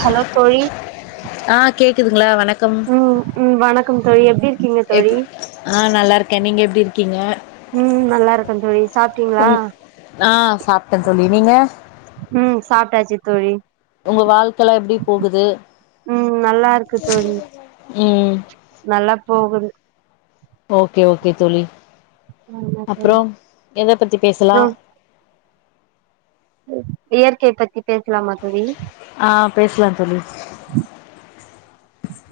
hello தோழி ஆ கேக்குதுங்களா வணக்கம் ம் ம் வணக்கம் தோழி எப்டி இருக்கீங்க எப் தோழி ஆ நல்லா இருக்க நீங்க எப்டி இருக்கீங்க ம் நல்லா இருக்கே தோழி சாப்ட்டீங்களா பொண் ஆ சாப்டந் தோழி நீங்க ம் சாப்டாச்சு தோழி உங்க வாழ்க்கலா எப்டி போகுது ம் நல்லா இருக்கு தோழி ம் ம் நல்லா போகுது ஓகே ஓகே தோழி ஆமா தோழி அப்புறோ எத பத்தி பேசலா இயற்கைய பத்தி பேசலாமா தோழி ஆ பேசலா தோழி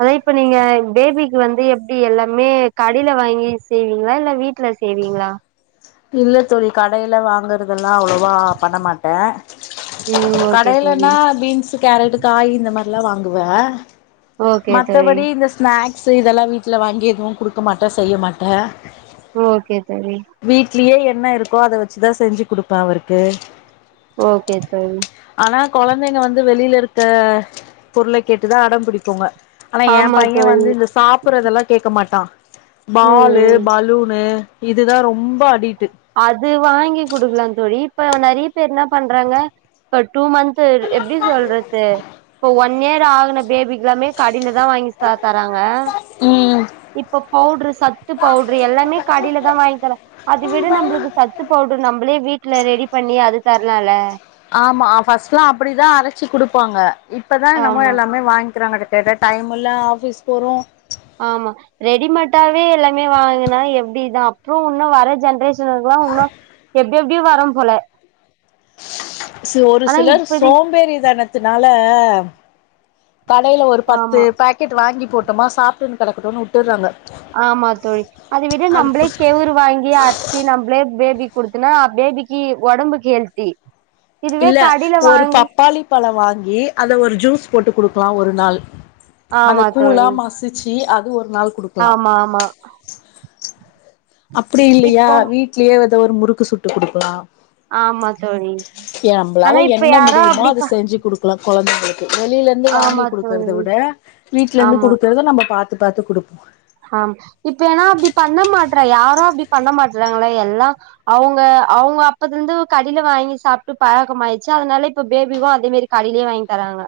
அதா இப்ப நீங்க பேபிக்கு வந்து எப்டி எல்லாமே கடைல வாங்கி செய்வீங்களா இல்ல வீட்லஸ் செய்வீங்களா இல்ல தோழி கடைல வாங்குறதெல்லா அவ்வளோவ் வா பண்ண மாட்ட ம் ஓகே தோழி கடைலனா பீன்ஸ்ஸு கேரட்டு காய் இந்த மாரிலா வாங்குவ ஓகே தோழி மத்தபடி இந்தஸ் ஸ்நேக்ஸு இதெல்லா வீட்ல வாங்கி எதுவும் குடுக்க மாட்ட செய்ய மாட்ட ஓகே தோழி வீட்லயே என்ன இருக்கோ அத வெச்சுதா செஞ்சு குடுப்ப அவருக்கு ஓகே தோழி ஆனா கொழந்தைங்க வந்து வெளில இருக்க பொருளை கேட்டுதா அடம் புடிக்குங்க ஆனா எம் ஆமா பைய தோழி வந்து இந்த சாப்புறதெல்லா கேக்க மாட்டா ம் பாலு ம் பலூனு இதுதா ரொம்ப அடிட்டு அது வாங்கி குடுக்கலாம் தோழி இப்ப நறையா பேர் என்ன பண்றாங்க இப்ப டூ மந்த்து எப்டி சொல்றது இப்போ ஒன் ஒன் இயர் ஆகுன பேபிக் எல்லாமே கடில தா வாங்கி சா தராங்க ம் இப்ப பவுடரு சத்து பவுடரு எல்லாமே கடைல தா வாங்கி தர அது வி ட்டு நம்பளுக்கு சத்து பவுடரு நம்பளே வீட்ல ரெடி பண்ணி அது தர்லால்ல ஆமா ஃபஸ்ட்லா அப்டிதா அரச்சு குடுப்பாங்க இப்பதா நம்மோ ஆமா எல்லாமே வாங்கிறாங்க கட் கேட்டா டைம் இல்ல ஆஃபீஸ் போறோ ஆமா ரெடிமேட்டாவே எல்லாமே வாங்குனா எப்டிதா அப்புறோ உன்னு வர ஜென்ரேஷ் ஷனுக்குல்லா உன்னு எப்டி எப்டியு வரம் போல சோ ஒரு ஆனா சிலர் இப்பதி சோம்பேறி தனத்துனால கடைல ஒரு பத்து ஆமா பேக்கெட்டு வாங்கி போட்டம்மா சாப்டுன்னு கெடக்கட்டுன்னு உட்டுறாங்க ஆமா தோழி அதை விட நம்பளே கேவுரு வாங்கி அர் ச்சு நம்பளே பேபிக் குடுத்தன்னா பேபிக்கி ஒடம்புக் ஹெல்தி இதுவே இல்ல கடில ஒரு வாங்கி பப்பாளி பழோ வாங்கி அத ஒரு ஜூஸ் போட்டு குடுக்கலா ஒரு நாள் அத ஆமா கூலா தோழி மஸ் மசுச்சு அது ஒரு நாள் கு ஆமா ஆமா அப்டி இல்லையா இப்போ வீட்லயே ஏதோ ஒரு முறுக்கு சுட்டு குடுக்கலா ஆமா தோழி எ ஆனா நம்மளால இப்ப என்ன யாரோ முடியுமோ அப்டி அத ப செஞ்சு குடுக் கலா கொழந்தைகளுக்கு வெளியில இருந்து வாங்கி ஆமா கொடுக்கறத தோழி விட வீட்ல இருந்து ஆமா குடுக்கறத நம்ம பாத் த்து பாத்து குடுப்போ ஆமா இப்ப ஏனா அப்டி பண்ண மாட்றா யாரு அப்டி பண்ண மாட்றாங்களே எல்லா அவுங்க அவுங்க அப்பத்துல இருந்து கடையில வாங்கி சாப்டு பழக்கமாயிடுச்சு அதனால இப்ப பேபிக்கு அதே மாரி கடையிலே வாங்கி தராங்க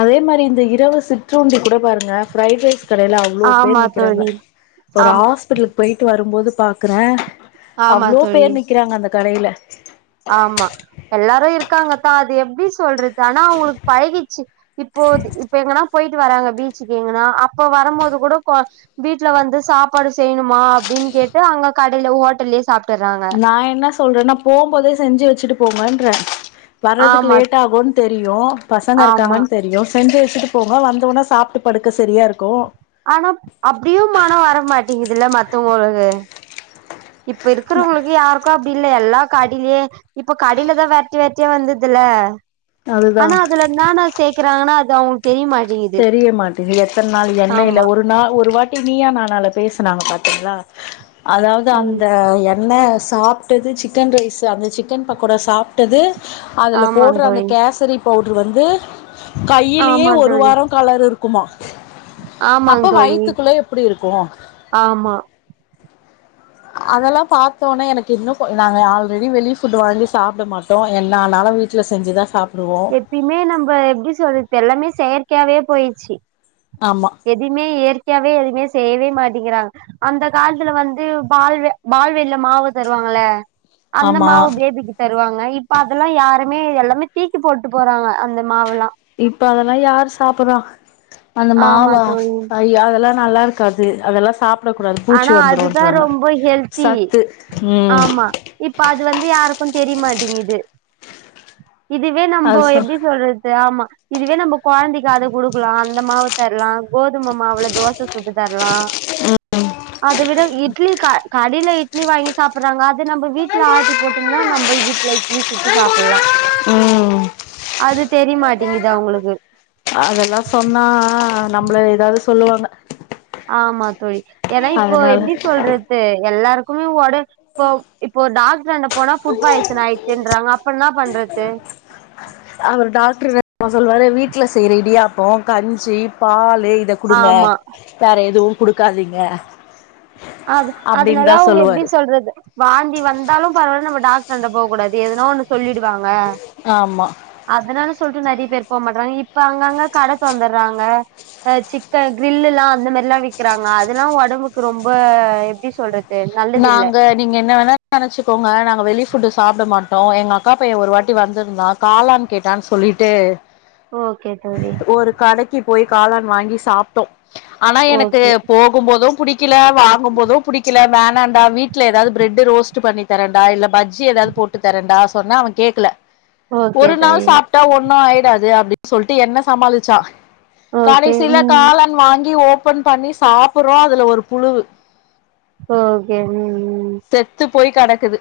அதே மாரி இந்த இரவு சிற்றுருண்டி கூட பாருங்க ஃப்ரைட் ரைஸ் கடையில அவ்ளோ பேர் ஆமா நிக்கிறாங்க தோழி ஒரு ஆமா ஹாஸ்பிட்லுக் கு போயிட்டு வரும்போது பாக்குறே ஆமா அவ்ளோ தோழி பேர் நிக்கிறாங்க அந்த கடையில ஆமா எல்லாரு இருக்காங்க தா அது எப்டி சொல்றது ஆனா அவுங்களுக்கு பழகிச்சு இப்போ இப்ப எங்கனா போயிட்டு வராங்க பீச்சுக்கு எங்கனா அப்போ வரும்போது கூட வீட்ல வந்து சாப்பாடு செய்யணுமா அப்படின்னு கேட்டு அங்க கடையில ஹோட்டல்லயே சாப்புட்டுறாங்க நா என்ன சொல்றேனா போம்போதே செஞ்சு வச்சுட்டு போங்கன்றே வர்றதுக்கு ஆமா லேட் ஆகுன் தெரியு பசங்க ஆமா இருக்காங்கன்னு தெரியு செஞ்சு வச்சிட்டு போங்க வந்தோன சாப்பிட்டு படுக்க செரியா இருக்கு ஆனா அப்டியு மனோ வரமாட்டேங்குதுல்ல மத்தவங்களுக்கு இப்ப இருக்கிறவங்களுக்கு யாருக் கு அப்டி இல்ல எல்லா கடையிலயே இப்ப கடைலதா வெரட்டி வேரட்டியா வந்துருதுல அதுதா ஆனா அதுல என்னான்ன சேக்கறாங்கனா அது அவுங் தெரிய மாட்டேங்குது எத்தன நாள் எண்ணெயில ஆமா ஒரு நா ஒரு வாட்டி நீயா நானால பேசுனாங்க பாத்தீங்ளா அதாவது ம் அந்த எண்ணெ சாப்டது சிக்கன் ரைஸு அந்த சிக்கன் பக்கோடா சாப் டது அதுல ஆமா போடுற அந்த தோழி கேசரி பவுட்ரு வந்து கையிலேயே ஆமா ஒட் தோழி கலர் இருக்குமா ஆமாங் அப்ப தோழி வயித்துக்குள்ள எப்டி இருக்கு ஆமா அதெல்லா பாத்தோனே எனக்கு இன்னு கொ நாங்க ஆல்ரெடி வெளி ஃபுட் வாங்கி சாப்ட மாட்டோ என்ன ஆனாலு வீட் வீட்ல செஞ்சுதா சாப்புடுவோ எப்பயுமே நம்ப எப்டி சொல்றது எல்லாமே செயற்கையாவே போயிடுச்சு ஆமா எதுவுமே இயற்கையாவே எதுவுமே செய்யவே மாட்டேங்கிறாங்க அந்த காலத்துல வந்து பால் பால்வாடில மாவு தருவாங்கல அந்த ஆமா மாவு பேபிக்கு தருவாங்க இப்ப அதெல்லா யாருமே எல்லாமே தீக்கி போட்டு போறாங்க அந்த மாவுல்லா இப்ப அதெல்லா யாரு சாப்புடுவா அந்த ஆமா மாவா தோழி அய்ய அதெல்லா நல்லா இருக்காது அதெல்லா சாப் ட கூடாது பூச்சி ஆனா அதுதா வந்துருன்றாங்க ரொம்ப ஹெல்த்தி சத்து ம் ஆமா இப்ப அது வந்து யாருக்கு தெரியமாட்டீங்குது இதுவே நம்போ அது சொ எப்டி சொல்றது ஆமா இதுவே நம்ம கொழந்தைக்கு அத குடுக்கலா அந்த மாவு தரலா கோதும மாவுல தோச சுட்டு தர்லா அத விட இட்லி க கடையில இட்லி வாங்கி சாப்புட்றாங்க அத நம்ம வீட்ல ஆட்டி போட்டோம்னா நம்ப வீட்ல நீ சுட்டு சாப்புல்லா ம் அது தெரியமாட்டேங்குது அவங்களுக்கு அதெல்லா சொன்னா நம்மள ஏதாவது சொல்லுவாங்க ஆமா தோழி ஏன்னா இப்போ அதனால எப்டி சொல்ற து எல்லாருக்குமே ஒட இப்போ இப்போ டாக்டராண்ட போனா புட் பாய்சன் ஆயிச்சுன்றாங்க அப்பனா என்னா பண்றது அவர் டாக்டர் என்னா தெரிமா சொல்வாரு வீட்ல செய்ற இடியாப்போ கஞ்சி பால்லு இத குடுங்க ஆமா வேற எதுவு குடுக்காதீங்க அது அப்டின்னு தா அதனாலா அவங்க எப்டி சொல்லுவாரு சொல்றது வாந்தி வந்தாலு பரவால்ல டாக்டராண்ட போக கூடாது எதுனோ ஒன்னு சொல்லிடுவாங்க ஆமா அதனாலு சொல்ட்டு நெறைய பேர் போக மாட்டறாங்க இப்ப அங்கங்க கட தொறந்தறாங்க அ சிக்கன் கிரில்லுல்லா அந்த மாரி எல்லா விக்கிறாங்க அதெல்லா ஒடம்புக்கு ரொம்ப எப்டி சொல்றது நல்லதில்ல நாங்க நீங்க என்ன வேணா நெனச்சுக்கோங்க நாங்க வெளி ஃபுட்டு் சாப்பட மாட்டோ எங்கக்கா பைய ஒரு வாட்டி வந்திருந்தா காலான் கேட்டான் சொல்லிட்டு ஓகே தோழி ஒரு கடைக்கு போய் காளான் வாங்கி சாப்ட்டோ ஆனா எனக்கு ஓகே போகும் போது புடிக்கல வாங்கும்போது புடிக்கல வே வேண்டா வீட்ல ஏதாவது பிரெட் ரோஸ்ட் பண்ணி தரண்டா இல்ல பஜ்ஜி ஏதாவது போட்டு தரேண்டா சொன்னா அவ கேக்கல ஓகே ஒரு நாள் தோழி சாப்ட்டா ஒண்ணு ஆயிடாது அப்டின்னு சொல்ட்டு என்ன சமாளிச்சா ஓகே கடைசியில ம் காளான் வாங்கி ஓப்பன் பண்ணி சாப்பறோ அதுல ஒரு புழு ஓகே ம் ம் செத்து போய் கெடக்குது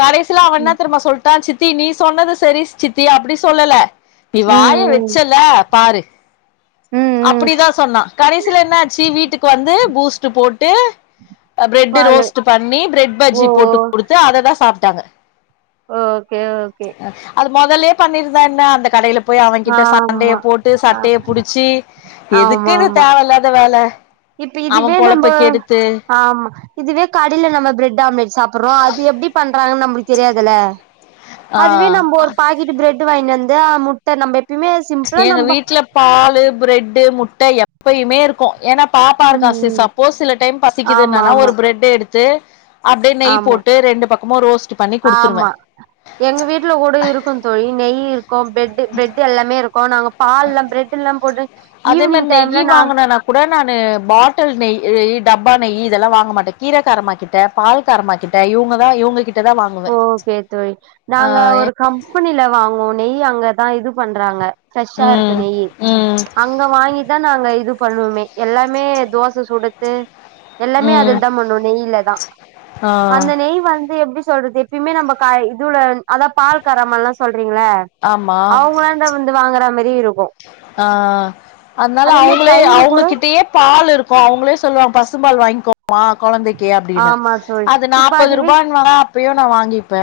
கடைசிலா அவ என்னா ம் தெரிமா சொல் ட்டா சித்தி நீ சொன்னது சரி சித்தி அப்டி சொல்லல நீ ம் வாய ம் வச்சல்ல பாரு ம் ம் ம் அப்டிதா சொன்னா கடைசில என்னாச்சு வீட்டுக்கு வந்து பூஸ்ட்டு போட்டு ஆ ப்ரெட் பாலு ரோஸ்ட்டு பண்ணி ப்ரெட் ஓ பஜ்ஜி போட்டு குடுத்து அததா சாப்ட்டாங்க ஓகே ஓகே அது மொதலே பண்ணிருந்தா என்ன அந்த கடையில போய் அவன்கிட்ட சண்டையை ஆமா போட்டு ஆ சட்டைய புடிச்சு ஆமா எதுக்கு இது ஆமா தேவ இல்லாத வேல இப்ப அவ இதுவே நம்ப பொழப்ப கெடுத்து ஆமா இதுவே கடையில நம்ம பிரெட் ஆம்லேட் சாப்படுறோ அது எப்டி பண்றாங்கன்னு நமளுக்கு தெரியாதுல ஆ அதுவே நம்ம ஒரு பாக்கெட்டு பிரெட் வாங்கி வந்து அ முட்ட நம்ம எப்பயுமே சிம்பிளா எங்க நம்ம வீட்ல பால்லு ப்ரெட்டு் முட்ட எப்பயுமே இருக்கு ஏன்னா பாப்பா ம் இருக்கா சு ம் சப்போஸ் சில டைம் ஆமா பசிக்குதுனா ஆமா ஒரு பிரெட் எடுத்து அப் டியே நெய் ஆமா போட்டு ரெண்டு பக்கமு ரோஸ்ட்டு பண்ணி குடுத்துருவே ஆமா எங்க வீட்ல கூட இருக்கு தோழி நெய் இருக்கு பெட்டு் பெட் எல்லாமே இருக்கு நாங்க பால்ல ப்ரெட் எல்லாம் போட்டு அதே மேரி ஈவினிங் நெய்யு டைம்ல நா வாங்க ணா கூட நா பாட்டில் நெய் டப்பா நெய் இதெல்லா வாங்க மாட்டே கீரைகாரமாக்கிட் ட பால் காரமாகிட்ட இவங்க தா இவங்க கிட் ஓகே தோழி நாங்க ஒரு கம்பெனில வாங்குவோ நெய்யி அங்கதா இது பண்றாங்க பிரெஷ்ஷா இருக்கு ம் நெய்யி ம் அங்க வாங்கிதா நாங்க இது பண்ணுவோமே எல்லாமே தோச சுடறது எல்லாமே ம் அதுல தா பண்ணுவோ நெய்யில தா ஆ அந்த நெய் வந்து எப்டி சொல்றது எப்பயுமே நம்ம கை இது உள்ள அதாவது பால் காரம்மாலா சொல்றீங்கள ஆமா அவங்கள [unintelligible] வந்து வாங்குற மாரி இருக்கு ஆஅ அதனால அதே மாரி அவங்களே தயிரு கூட அவங்ககிட்டயே பால் இருக் கு அவங்களே சொல்லுவாங்க பசும்பால் வாங்கிக்கோமா கொழந்தைக் கு அப்டின்னு ஆமா தோழி அது இப்ப நாப்பது அதுவே ரூபான்னான அப்பயே நா வாங்கிப்பே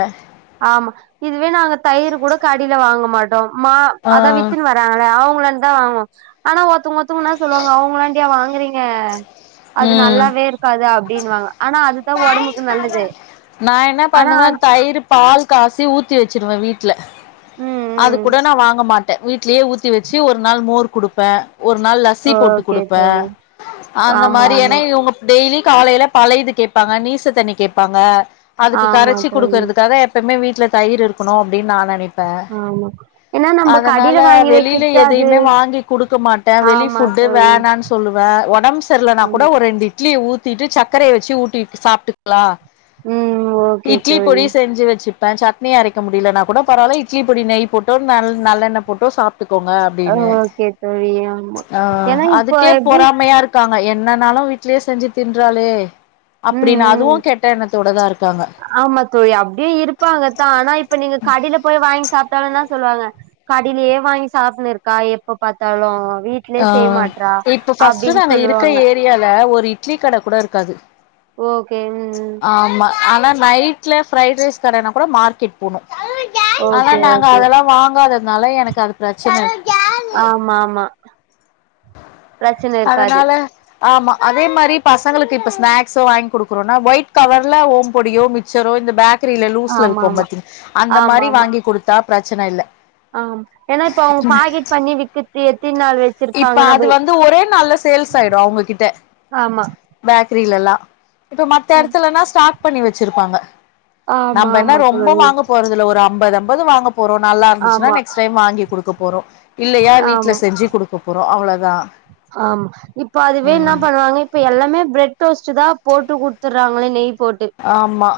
ஆமா இதுவே நாங்க தயிர் கூட கடைல வாங்க மாட்டோ மா ஆ அதா வித்துருவா ங்களே அவங்கள்ண்டதா வாங்குவோ ஆனா ஒருத்தவங்க ஒருத்தங்க என்ன சொல்லுவாங்க அவங்கலாண்டயா வாங்குறீங்க அது ம் நல்லாவே இருக்காது அப்டினுவாங்க ஆனா அதுதா ஒடம்புக்கு நல்லது நா என்ன ஆனா பண்ணுவே அது தயிர் பால் காசி ஊத்தி வச்சிருவே வீட்ல ம் அது ம் கூட நா வாங்க மாட்டே வீட்லே ஊத்தி வச்சு ஒரு நாள் மோர் குடுப்பே ஒரு நாள் ல சி போட்டு ஓகே குடுப்பே தோழி அந்த ஆமா மாரி ஆமா ஏன்னா இவ்ங்க டெய்லி காலேயில பழயிது கேப்பாங்க நீச தண்ணி கேப்பாங்க அதுக்கு ஆமா கரைச்சி தோழி குடுக்கறதுக்காக எப்பையுமே வீட்ல தயிர் இருக்கனு அப்டினு நா நெனைக் ஆமா ஏன்னா நம்ம அதனால கடைல வாங்கி வெளில வைக்கிறது அது எதையுமே வாங்கி குடுக்க மாட்டே வெளி ஆமா ஃபுட்டு தோழி வேணான் சொல்லுவே ஒடம்பு சரியிலனா கூட ஆமா ஒரு ரெண்டு இட்லி ஊத்திட்டு சக்கரய வச்சு ஊட்டிட்டு சாப்ட்டுக்கலா ம் ஓகே இட்லி தோழி பொடி செஞ்சு வச்சுப்பே சட்னி அரைக்க முடியலனா கூட பரவால்ல இட்லி ப்பொடி நெய் போட்டு நல் நல்லெண்ண போட்டு சாப்ட்டுக்கோங்க அப்டின்னு ஓகே தோழி ஆமா ஆ ஏன்னா இப்ப அதுக்கே எப்டி பொறாமையா இருக் க்காங்க என்னனாலு வீட்லே செஞ்சு தின்றாலே ம் அப்டின்னு அதுவு ம் கெட்ட எண்ணத்தோடதா இருக்காங்க ஆமா தோழி அப்டியு இருப்பாங்கதா ஆனா இப்ப நீங்க கடைல போய் வாங்கி சாப்ட்டாலு என்ன சொல்லுவாங்க கடைலேயே வாங்கி சாப்ட்னு இருக்கா எப்ப பாத்தாலு வீட் ஆ இப்ப ஃபஸ்ட்டு நாங்க இருக்ற சொல்லுவாங்க ஏரியால ஒரு இட்லி கட கூட இருக்காது ஓகே ம் ம் ஆமா ஆனா நைட்ல ஃப்ரைட் ரைஸ் கடனா கூட மார்க்கெட் போணு ஆனா ஓகே நாங்க ஓகே அதெல்லா வாங்காததுனால எனக்கு அது பிரச்சன இ ஆமாமா அதனால ஆமா அதே மாரி பசங்களுக்கு இப்ப ஸ்நாக்ஸோ வாங்கி குடுக்குறோனா ஒயிட் கவர்ல ஓம பொடியோ மிச் சரோ இந்த பேக்கரில லூஸ்ல ஆமா விக்கும் ஆமா பாத்தீங் அந்த மாரி வாங்கி குடுத்தா பிரச்சன இல்ல ஆம் ஏனா இப்ப அவங்க பாக்கெட் பண்ணி விக்குத்தி எத்தி நாள் வச் இப்ப அது வந்து ஒரே நாள்ல சேல்ஸ் ஆயிடு அவங்ககிட்ட ஆமா பேக்கரில எல்லா இப்ப மத்த ஆமா எடத்துலனா ஸ்டாக் பண்ணி வச்சிருப்பாங்க ஆமா நம்ப என்ன ஆமா ரொம்ப தோழி வாங்க போறதுல ஒரு அம்பது அம்பது வாங்க போறோ நல்லா இருந்துச்சுன்னா ஆமா நெக்ஸ்ட் டைம் வாங்கி குடுக்க போறோ இல்லையா வீட்ல ஆமா செஞ்சு குடு ஆமா இப்ப அதுவே என்ன ம் பண்ண றாங்க இப்ப எல்லாமே பிரெட் ரோஸ்ட் தா போட்டு குடுத்துறாங்களே நெய் போட்டு ஆமா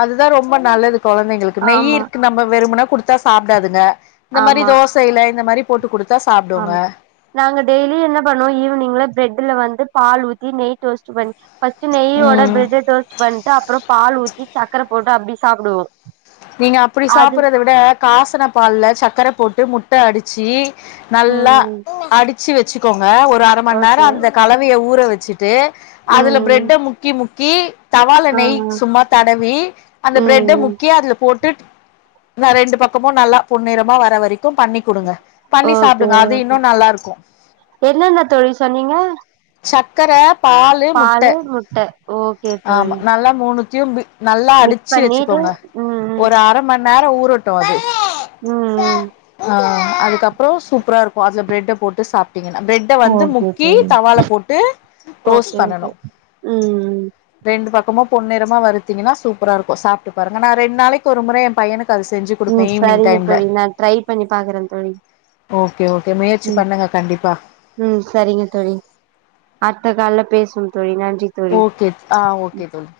அதுதா ரொம்ப நல்லது கொழந்தைங்களுக்கு நெய் ஆமா இருக்கு நம்ம வெறுமனா குடுத்தா சாப்டாதுங்க இந்த மாரி ஆமா தோசைல இந்த மாரி போட்டு குடுத்தா சாப்டுங்க ஆமா நாங்க டெய்லியு என்ன பண்ணுவோ ஈவினிங்ல பிரெட்ல வந்து பால் ஊத்தி நெய் டோஸ்ட் பண்ணி ஃபஸ்ட் நெய்யோட ம் ப்ரெட்ட டோஸ்ட் பண்ட்டு அப்பறோ பால் ஊத்தி சக்கர போட்டு அப்டி சாப்டுவோ நீங்க அப்டி அது சாப்புடுறத விட காசுன பால்ல சக்கர போட்டு முட்ட அடிச்சு நல்லா ம் அடிச்சு வச்சுக்கோங்க ஒரு அர மண் நேரோ ஓகே அந்த கலவைய ஊற வச்சுட் டு அதுல ம் பிரெட்ட முக்கி முக்கி தவால ஆ நெய் சும்மா தடவி அந்த பிரெட்ட ம் முக்கி அதுல போட்டு ரெண்டு பக்கமு நல்லா பொன்னிறமா வர வரைக்கு பண்ணி கூடுங்க பண்ணி ஓகே சாப்பிடுங்க அது இன்னோ ஓகே நல்லா இருக்கு என்னென்ன தோழி சொன்னீங்க சக்கர பாலு முட்ட முட்ட ஓகே ஆமா தோழி நல்லா மூனுத்தியு பீட் நல்லா மிக்ஸ் அடிச்சு பண்ணிட்டு வச்சுக்கோங்க ம் ம் ஒரு அர மண் நேரோ ஊர் ரட்டு அது ம் அ அதுகப்றோ சூப்பரா இருக்கு அதுல பிரெட்ட போட்டு சாப் டிங்கனா பிரெட்ட வந்து ஓகே முக்கி தோழி தவால போட்டு டோஸ்ட் ஓகே ஓகே பண்ணனு ம் ரெண்டு பக்கமு பொன்னிறமா வருத்தீங்கன்னா சூப்பரா இருக்கு சாப்ட்டு பாருங்க நா ரெண்டு நாளிக்கு ஒரு முறை ஏ பையனுக்கு அது செஞ்சு குடுப்பே ம் ஈவினிங் சரிங்க டைம்ல தோழி நா ட்ரை பண்ணி பாக்குறே தோழி ஓகே ஒகே முயற்சி ம் பண்ணுங்க கண்டிப்பா ம் சரிங்க தோழி அடுத்த கால்ல பேசுவோ தோழி நன்றி தோழி ஓகே ஆ ஓகே தோழி